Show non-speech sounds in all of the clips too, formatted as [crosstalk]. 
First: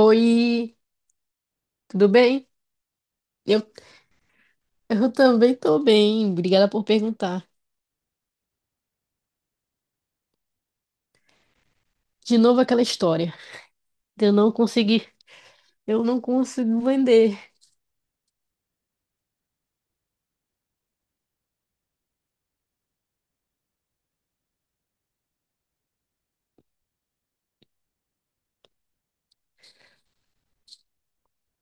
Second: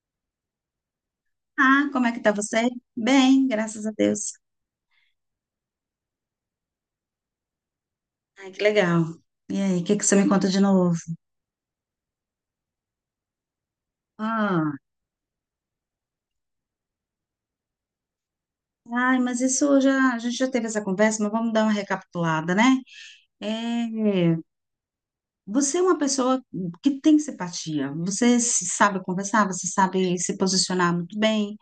Oi, Ah, como tudo é que tá bem? você? Bem, Eu, graças a Deus. eu também tô bem, obrigada por perguntar. Ai, que legal. E aí, o que que você me conta de novo? De novo aquela história de eu não Ah, conseguir, eu não consigo vender. ai, mas isso já, a gente já teve essa conversa, mas vamos dar uma recapitulada, né? É, você é uma pessoa que tem simpatia, você se sabe conversar, você sabe se posicionar muito bem.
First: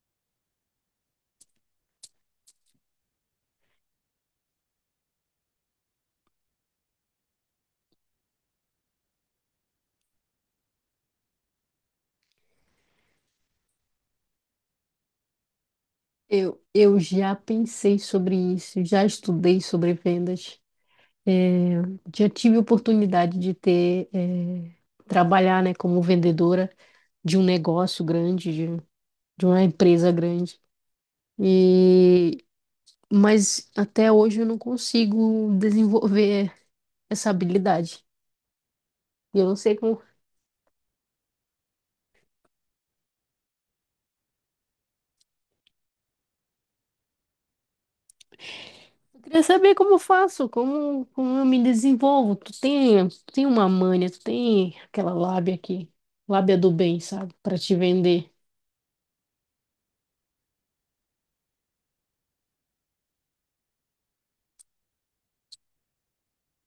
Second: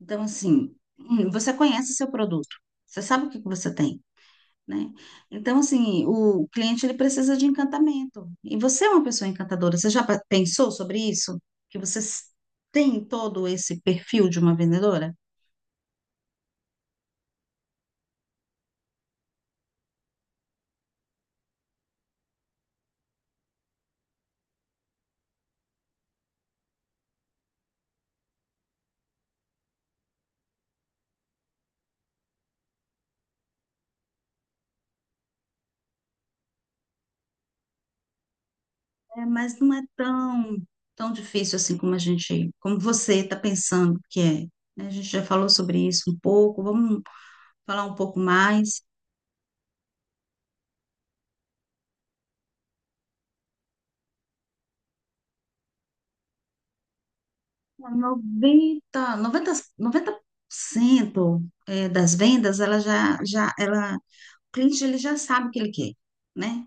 Então, assim, você conhece seu produto, você sabe o que que você tem. Né? Então, assim, o cliente ele precisa de encantamento. E você é uma pessoa encantadora. Você já pensou sobre isso? Que você tem todo esse perfil de uma vendedora? Eu já pensei sobre isso, já estudei sobre vendas, já tive oportunidade de ter, trabalhar, né, como vendedora de um negócio grande, de uma empresa grande. E, mas até hoje eu não consigo desenvolver essa habilidade. É, E eu não mas não sei é como tão difícil assim como a gente, como você está pensando que é. Né? A gente já falou sobre isso um pouco. Vamos falar um pouco mais. Queria saber como eu faço, como eu me desenvolvo. Tu tem uma manha, tu tem aquela lábia aqui, lábia do bem, sabe? Pra te vender. noventa noventa 90, 90% é, das vendas, ela já, já, ela, o cliente ele já sabe o que ele quer, né?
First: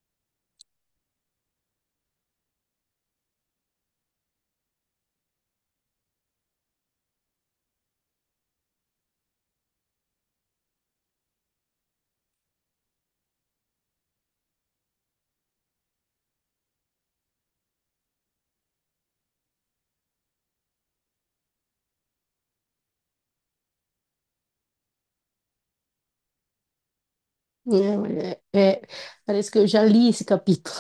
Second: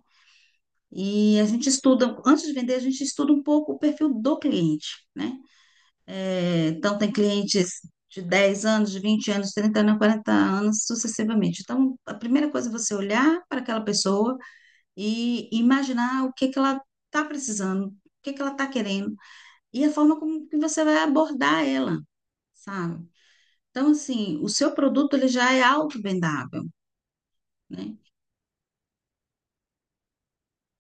E a gente estuda, antes de vender, a gente estuda um pouco o perfil do cliente, né? É, então, tem clientes de 10 anos, de 20 anos, 30 anos, 40 anos, sucessivamente. Então, a primeira coisa é você olhar para aquela pessoa e imaginar o que que ela está precisando, o que que ela está querendo, e a forma como que você vai abordar ela, sabe? Então, assim, o seu produto ele já é auto-vendável, né? É, é- é, Parece que eu já li esse capítulo,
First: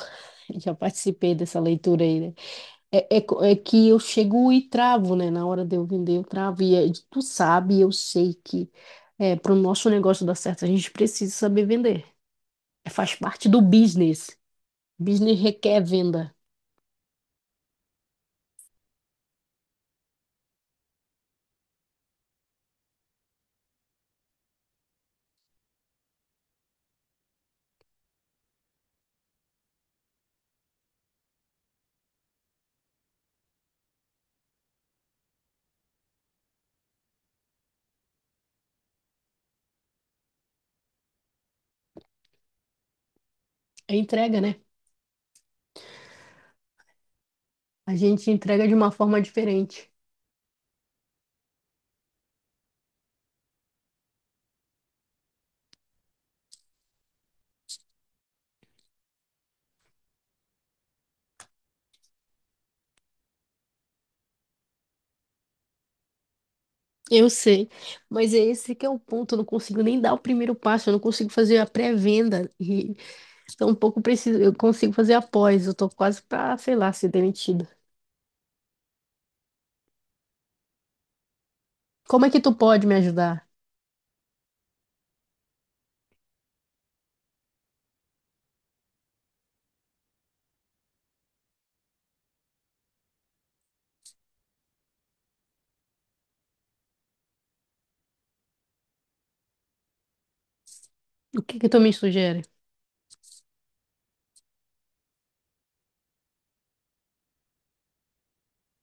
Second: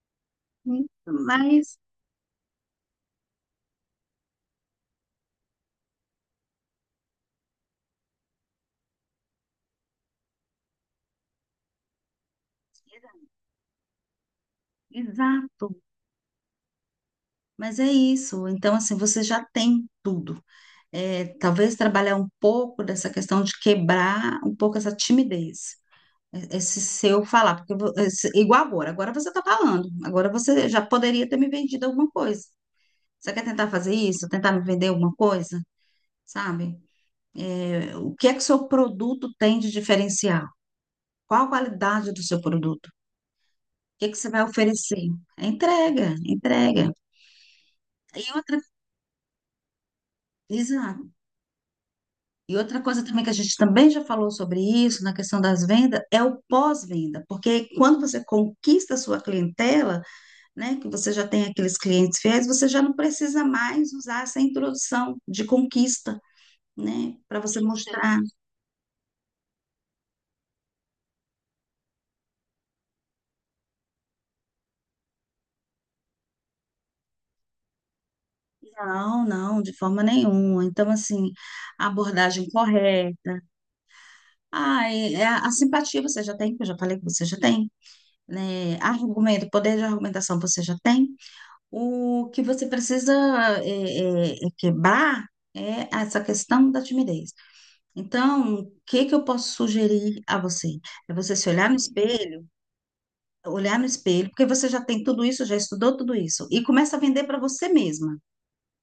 [laughs] já participei dessa Mas, leitura aí, né? É que eu chego e travo, né? Na hora de eu vender, eu travo. Tu sabe, eu sei que para o nosso negócio dar certo, a gente precisa saber vender. É, faz parte do business. Business exato. requer venda. Mas é isso. Então, assim, você já tem tudo. É, talvez trabalhar um pouco dessa questão de quebrar um pouco essa timidez. Esse seu falar, porque igual agora, agora você está falando, agora você já poderia ter me vendido alguma coisa. Você quer tentar fazer isso, tentar me vender alguma coisa, sabe? É, o que é que o seu produto tem de diferencial? Qual a qualidade do seu produto? O É que é que você entrega, vai né? oferecer? É entrega, entrega. A E gente outra, entrega de uma forma diferente. exato. E outra coisa também que a gente também já falou sobre isso, na questão das vendas, é o pós-venda, porque quando você conquista a sua clientela, né, que você já tem aqueles clientes fiéis, você já não precisa mais usar essa introdução de conquista, né, Eu para você sei, mostrar. mas é esse que é o ponto. Eu não consigo nem dar o primeiro passo, eu não consigo fazer a pré-venda e tampouco preciso, eu consigo fazer a pós. Eu tô quase pra, sei lá, ser demitida. Não, não, de forma nenhuma. Então, assim, a Como é que abordagem tu pode me correta, ajudar? ah, e a simpatia você já tem, que eu já falei que você já tem, né, argumento, poder de argumentação você já tem. O que você precisa é quebrar é essa questão da timidez. Então, o que que eu posso sugerir a você? É você O se que que olhar no tu me sugere? espelho, olhar no espelho, porque você já tem tudo isso, já estudou tudo isso, e começa a vender para você mesma.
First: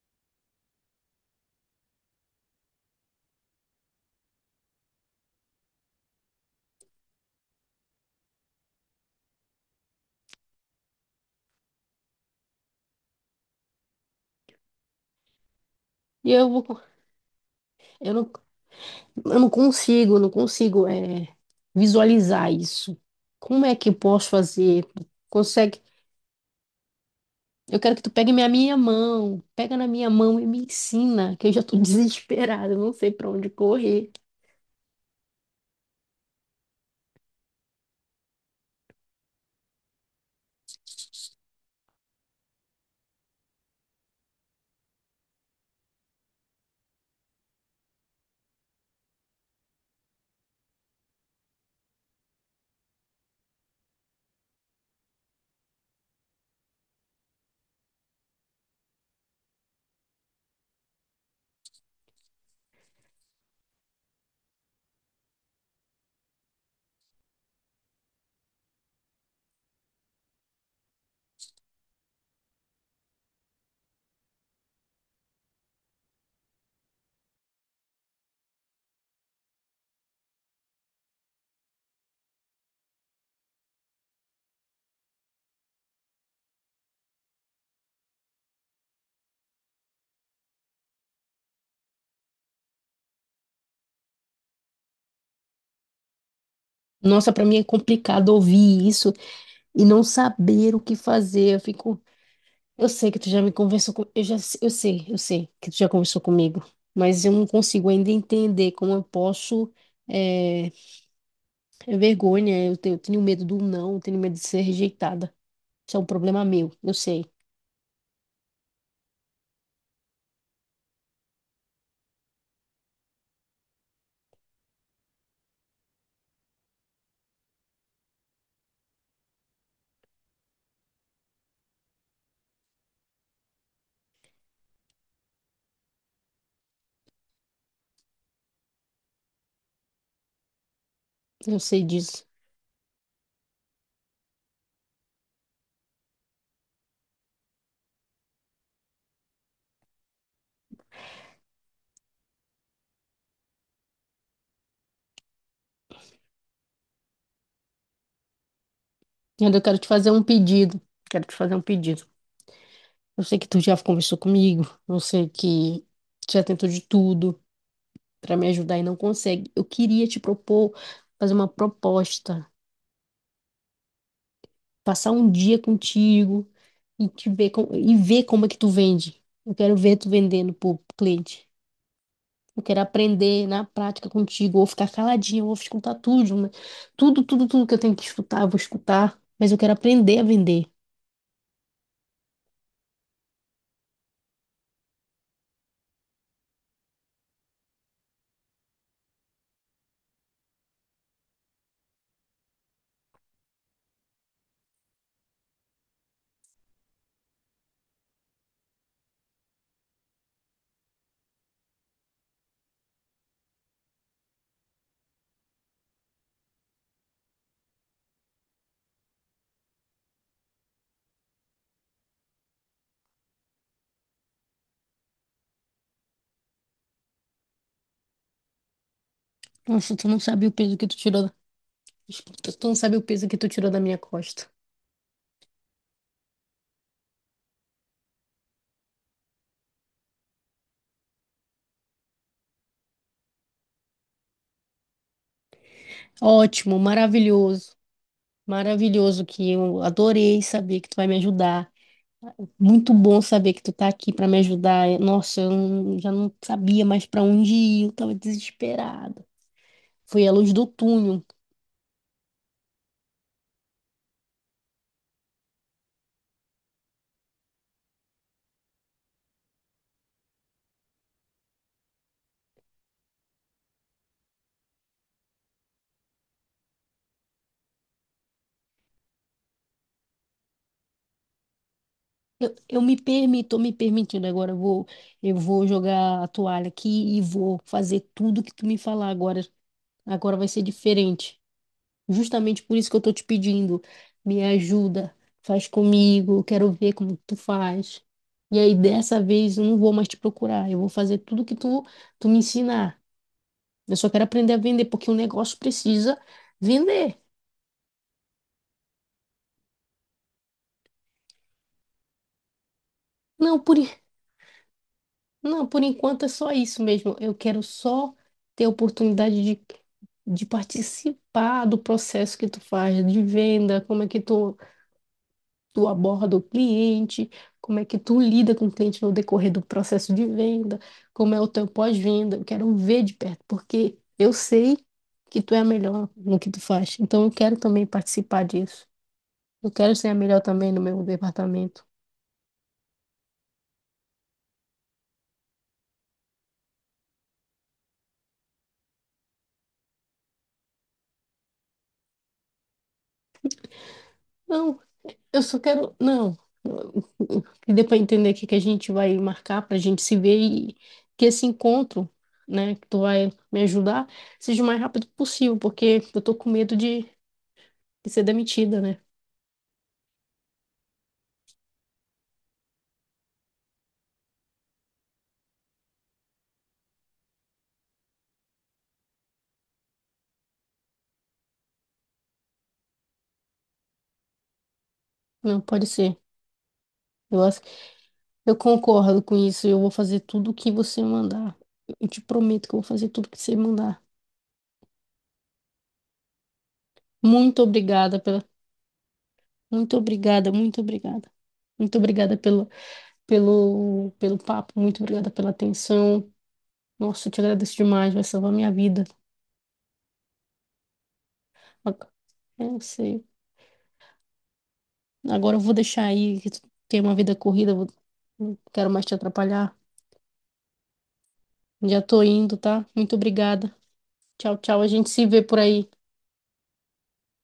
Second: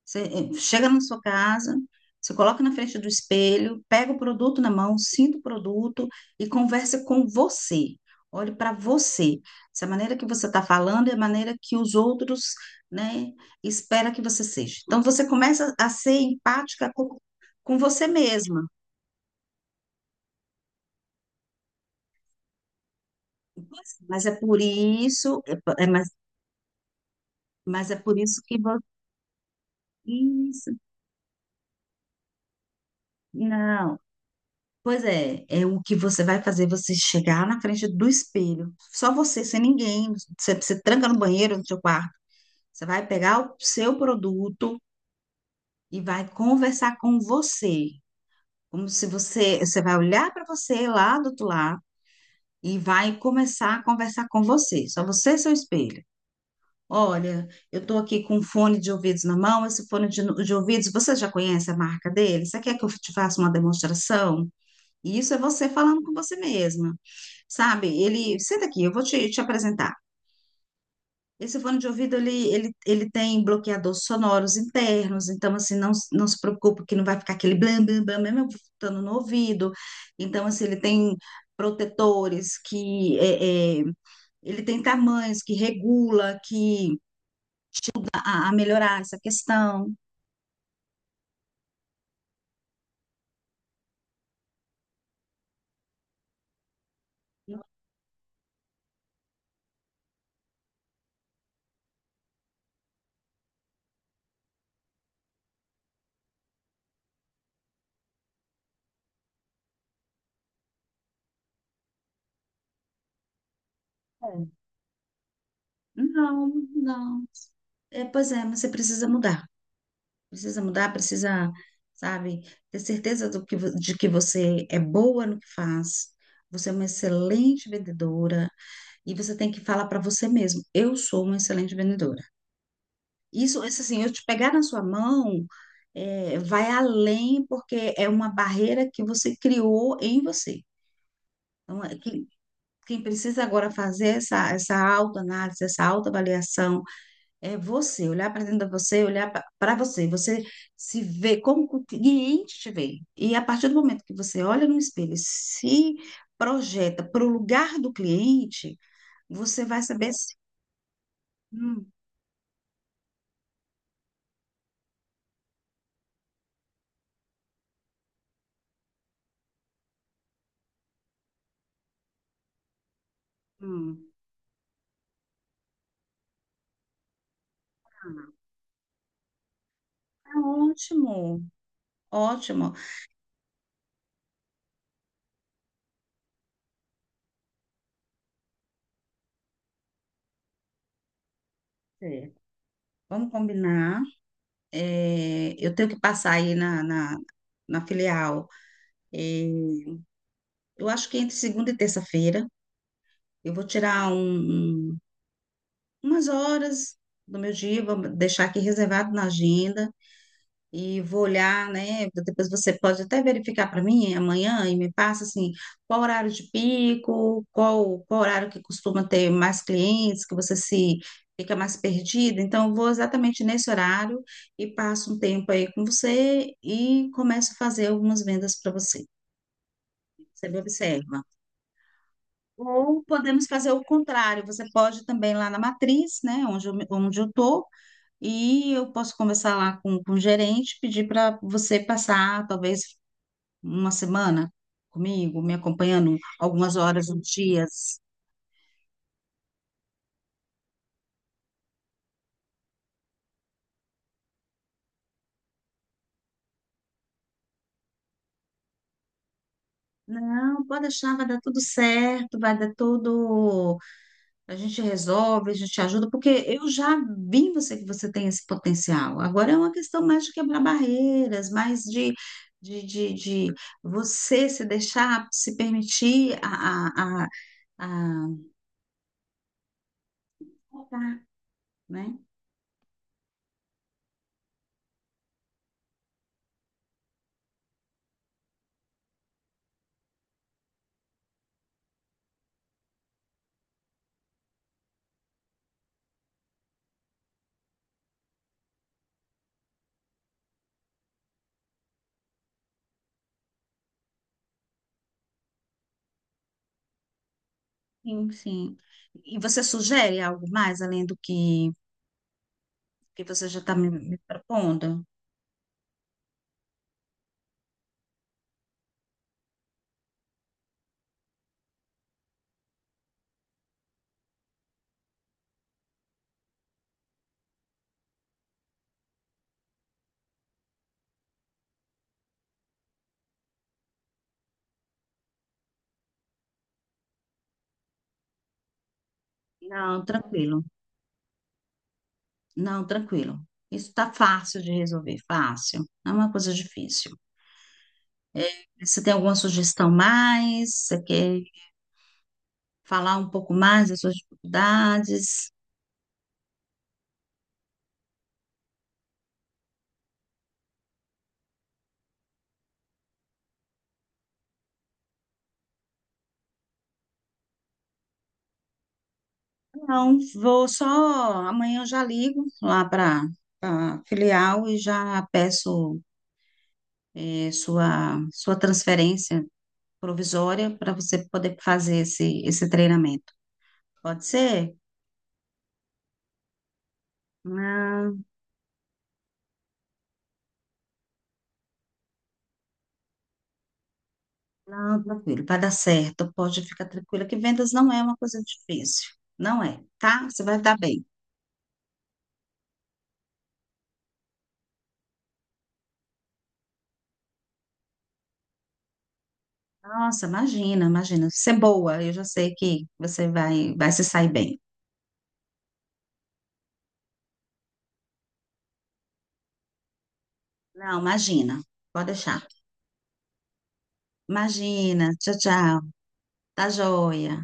Você chega na sua casa, você coloca na frente do espelho, pega o produto na mão, sinta o produto e conversa com você. Olhe para você. Se a maneira que você está falando é a maneira que os outros, né, espera que você seja. Então você começa a ser E eu vou, empática com você eu não, mesma. eu não consigo, visualizar isso. Como é que eu Mas posso é por fazer? isso, Consegue Eu quero é que tu por pegue isso minha que minha você. mão, pega na minha mão e me Isso. ensina, que eu já tô [laughs] desesperada, eu não sei pra onde Não. correr. Pois é, é o que você vai fazer você chegar na frente do espelho. Só você, sem ninguém. Você tranca no banheiro, no seu quarto. Você vai pegar o seu produto e vai conversar com você. Como se você vai olhar para você lá do outro lado e vai começar a conversar com você. Só você e seu espelho. Olha, eu estou aqui com um fone de ouvidos na mão. Esse fone de ouvidos, você já conhece a marca dele? Você quer que eu te faça uma demonstração? E isso é você falando com você mesma. Sabe, ele, senta aqui, eu vou te apresentar. Esse fone de ouvido, ele tem bloqueadores sonoros internos, então, assim, não, não se preocupe que não vai ficar aquele blam, blam, blam, mesmo eu botando no ouvido. Então, assim, ele tem protetores que, ele tem tamanhos que regula, que, a melhorar essa questão. Nossa, pra mim Não é complicado ouvir isso e não saber o que fazer. Eu sei que tu já me conversou com, eu já, eu sei que tu já conversou comigo, mas eu não consigo ainda entender como eu posso. É, é vergonha, eu tenho medo do não, eu tenho medo de é. ser rejeitada. Isso é um problema Não, meu, não. É, pois é, mas você precisa mudar. Precisa mudar, precisa, sabe, ter certeza do que, de que você é boa no que faz. Você é uma excelente vendedora e você tem que falar para você mesmo, eu sou uma excelente vendedora. Isso assim, eu te pegar na sua mão, é, vai além porque é uma barreira que você criou em você. eu sei Então, é, disso. quem precisa agora fazer essa autoanálise, essa autoavaliação, é você, olhar para dentro de você, olhar para você, você se vê como o cliente te vê. E a partir do momento que você olha no espelho, e se projeta para o lugar do cliente, Ainda eu você quero vai te fazer saber um se. pedido, quero te fazer um Hum, pedido. Eu sei que tu já conversou comigo, eu sei que tu já tentou de tudo pra me ajudar e não consegue. Eu queria te propor fazer uma proposta, hum. passar um dia contigo e e ver como é que tu vende. Eu quero ver tu Ah, vendendo pro ótimo, cliente. Eu ótimo. quero aprender na prática contigo, ou ficar caladinha, ou escutar tudo, né? Tudo, tudo, tudo que eu tenho que escutar, eu vou escutar, mas eu quero aprender a vender. Certo. Vamos combinar. É, eu tenho que passar aí na filial. É, eu acho que entre segunda e terça-feira eu vou tirar umas horas do meu dia, vou deixar aqui reservado na agenda e vou olhar, né? Depois você pode até verificar para mim amanhã e me passa assim, qual horário de pico, qual horário que costuma ter mais clientes, que você se fica mais perdida. Então, eu vou exatamente nesse horário e passo um tempo aí com você e começo a fazer algumas vendas para você. Nossa, tu não sabe Você o me peso que tu tirou, observa. da- tu não sabe o Ou peso que podemos tu tirou fazer da o minha contrário, costa. você pode também lá na matriz, né, onde eu tô. E eu posso conversar lá com o gerente, pedir para você passar talvez uma semana comigo, me acompanhando algumas Ótimo, horas, uns maravilhoso, dias. maravilhoso que eu adorei saber que tu vai me ajudar. Muito bom saber que tu tá aqui para me ajudar. Nossa, eu não- já não sabia mais para onde ir, eu tava desesperada. Foi a luz do Não, pode deixar, túnel. vai dar tudo certo, vai dar tudo. A gente resolve, a gente ajuda, porque eu já vi em você que você tem esse potencial. Agora é uma questão mais de quebrar barreiras, mais de, de, de você se deixar, se permitir a... Tá, né? Eu me permito, tô me permitindo agora, eu vou jogar a toalha aqui e vou fazer tudo que tu me falar agora. Agora vai ser diferente. Justamente por isso que eu tô te pedindo, me ajuda, faz comigo, quero ver como tu faz. E aí dessa vez eu não vou mais te procurar, eu vou fazer tudo que tu me ensinar. Eu só quero aprender a vender porque o negócio precisa vender. Sim, sim. E você sugere algo mais além do que você Não, já está por me, en- me propondo? não, por enquanto é só isso mesmo. Eu quero só ter a oportunidade de participar do processo que tu faz de venda, como é que tu aborda o cliente, como é que tu lida com o cliente no decorrer do processo de venda, como é o teu pós-venda. Eu quero ver de perto, porque eu sei que tu é a melhor no que tu faz. Então eu quero também participar disso. Eu quero Não, ser a melhor tranquilo. também no meu departamento. Não, tranquilo. Isso está fácil de resolver, fácil. Não é uma coisa difícil. Você tem alguma sugestão mais? Você quer falar um pouco mais das suas Não, eu dificuldades? só quero. Não. Que dê para entender o que que a gente vai marcar para a gente se ver e que esse encontro, né, que tu vai me ajudar, seja o mais rápido possível, porque eu tô com medo de ser demitida, né? Não, vou só. Amanhã eu já ligo lá para a filial e já peço sua transferência provisória para você poder fazer esse treinamento. Pode ser? Não, pode ser. Eu acho, Não, eu concordo com isso. Eu vou fazer tudo o que você mandar. Eu te prometo que eu vou fazer tudo o que você mandar. não, tranquilo, vai dar certo. Pode ficar tranquila que Muito vendas não é uma obrigada coisa pela, difícil. Não é, muito tá? Você obrigada, vai dar muito bem. obrigada. Muito obrigada pelo, pelo papo, muito obrigada pela atenção. Nossa, eu te agradeço demais, vai salvar minha vida. Nossa, imagina, imagina. Ser boa, Ag- eu já sei Eu que sei. você vai se sair bem. Agora eu vou deixar aí, que tu tem uma vida corrida, não quero mais te atrapalhar. Não, imagina. Já Pode tô deixar. indo, tá? Muito obrigada. Tchau, tchau. A Imagina. gente se Tchau, vê por tchau. aí. Tá joia.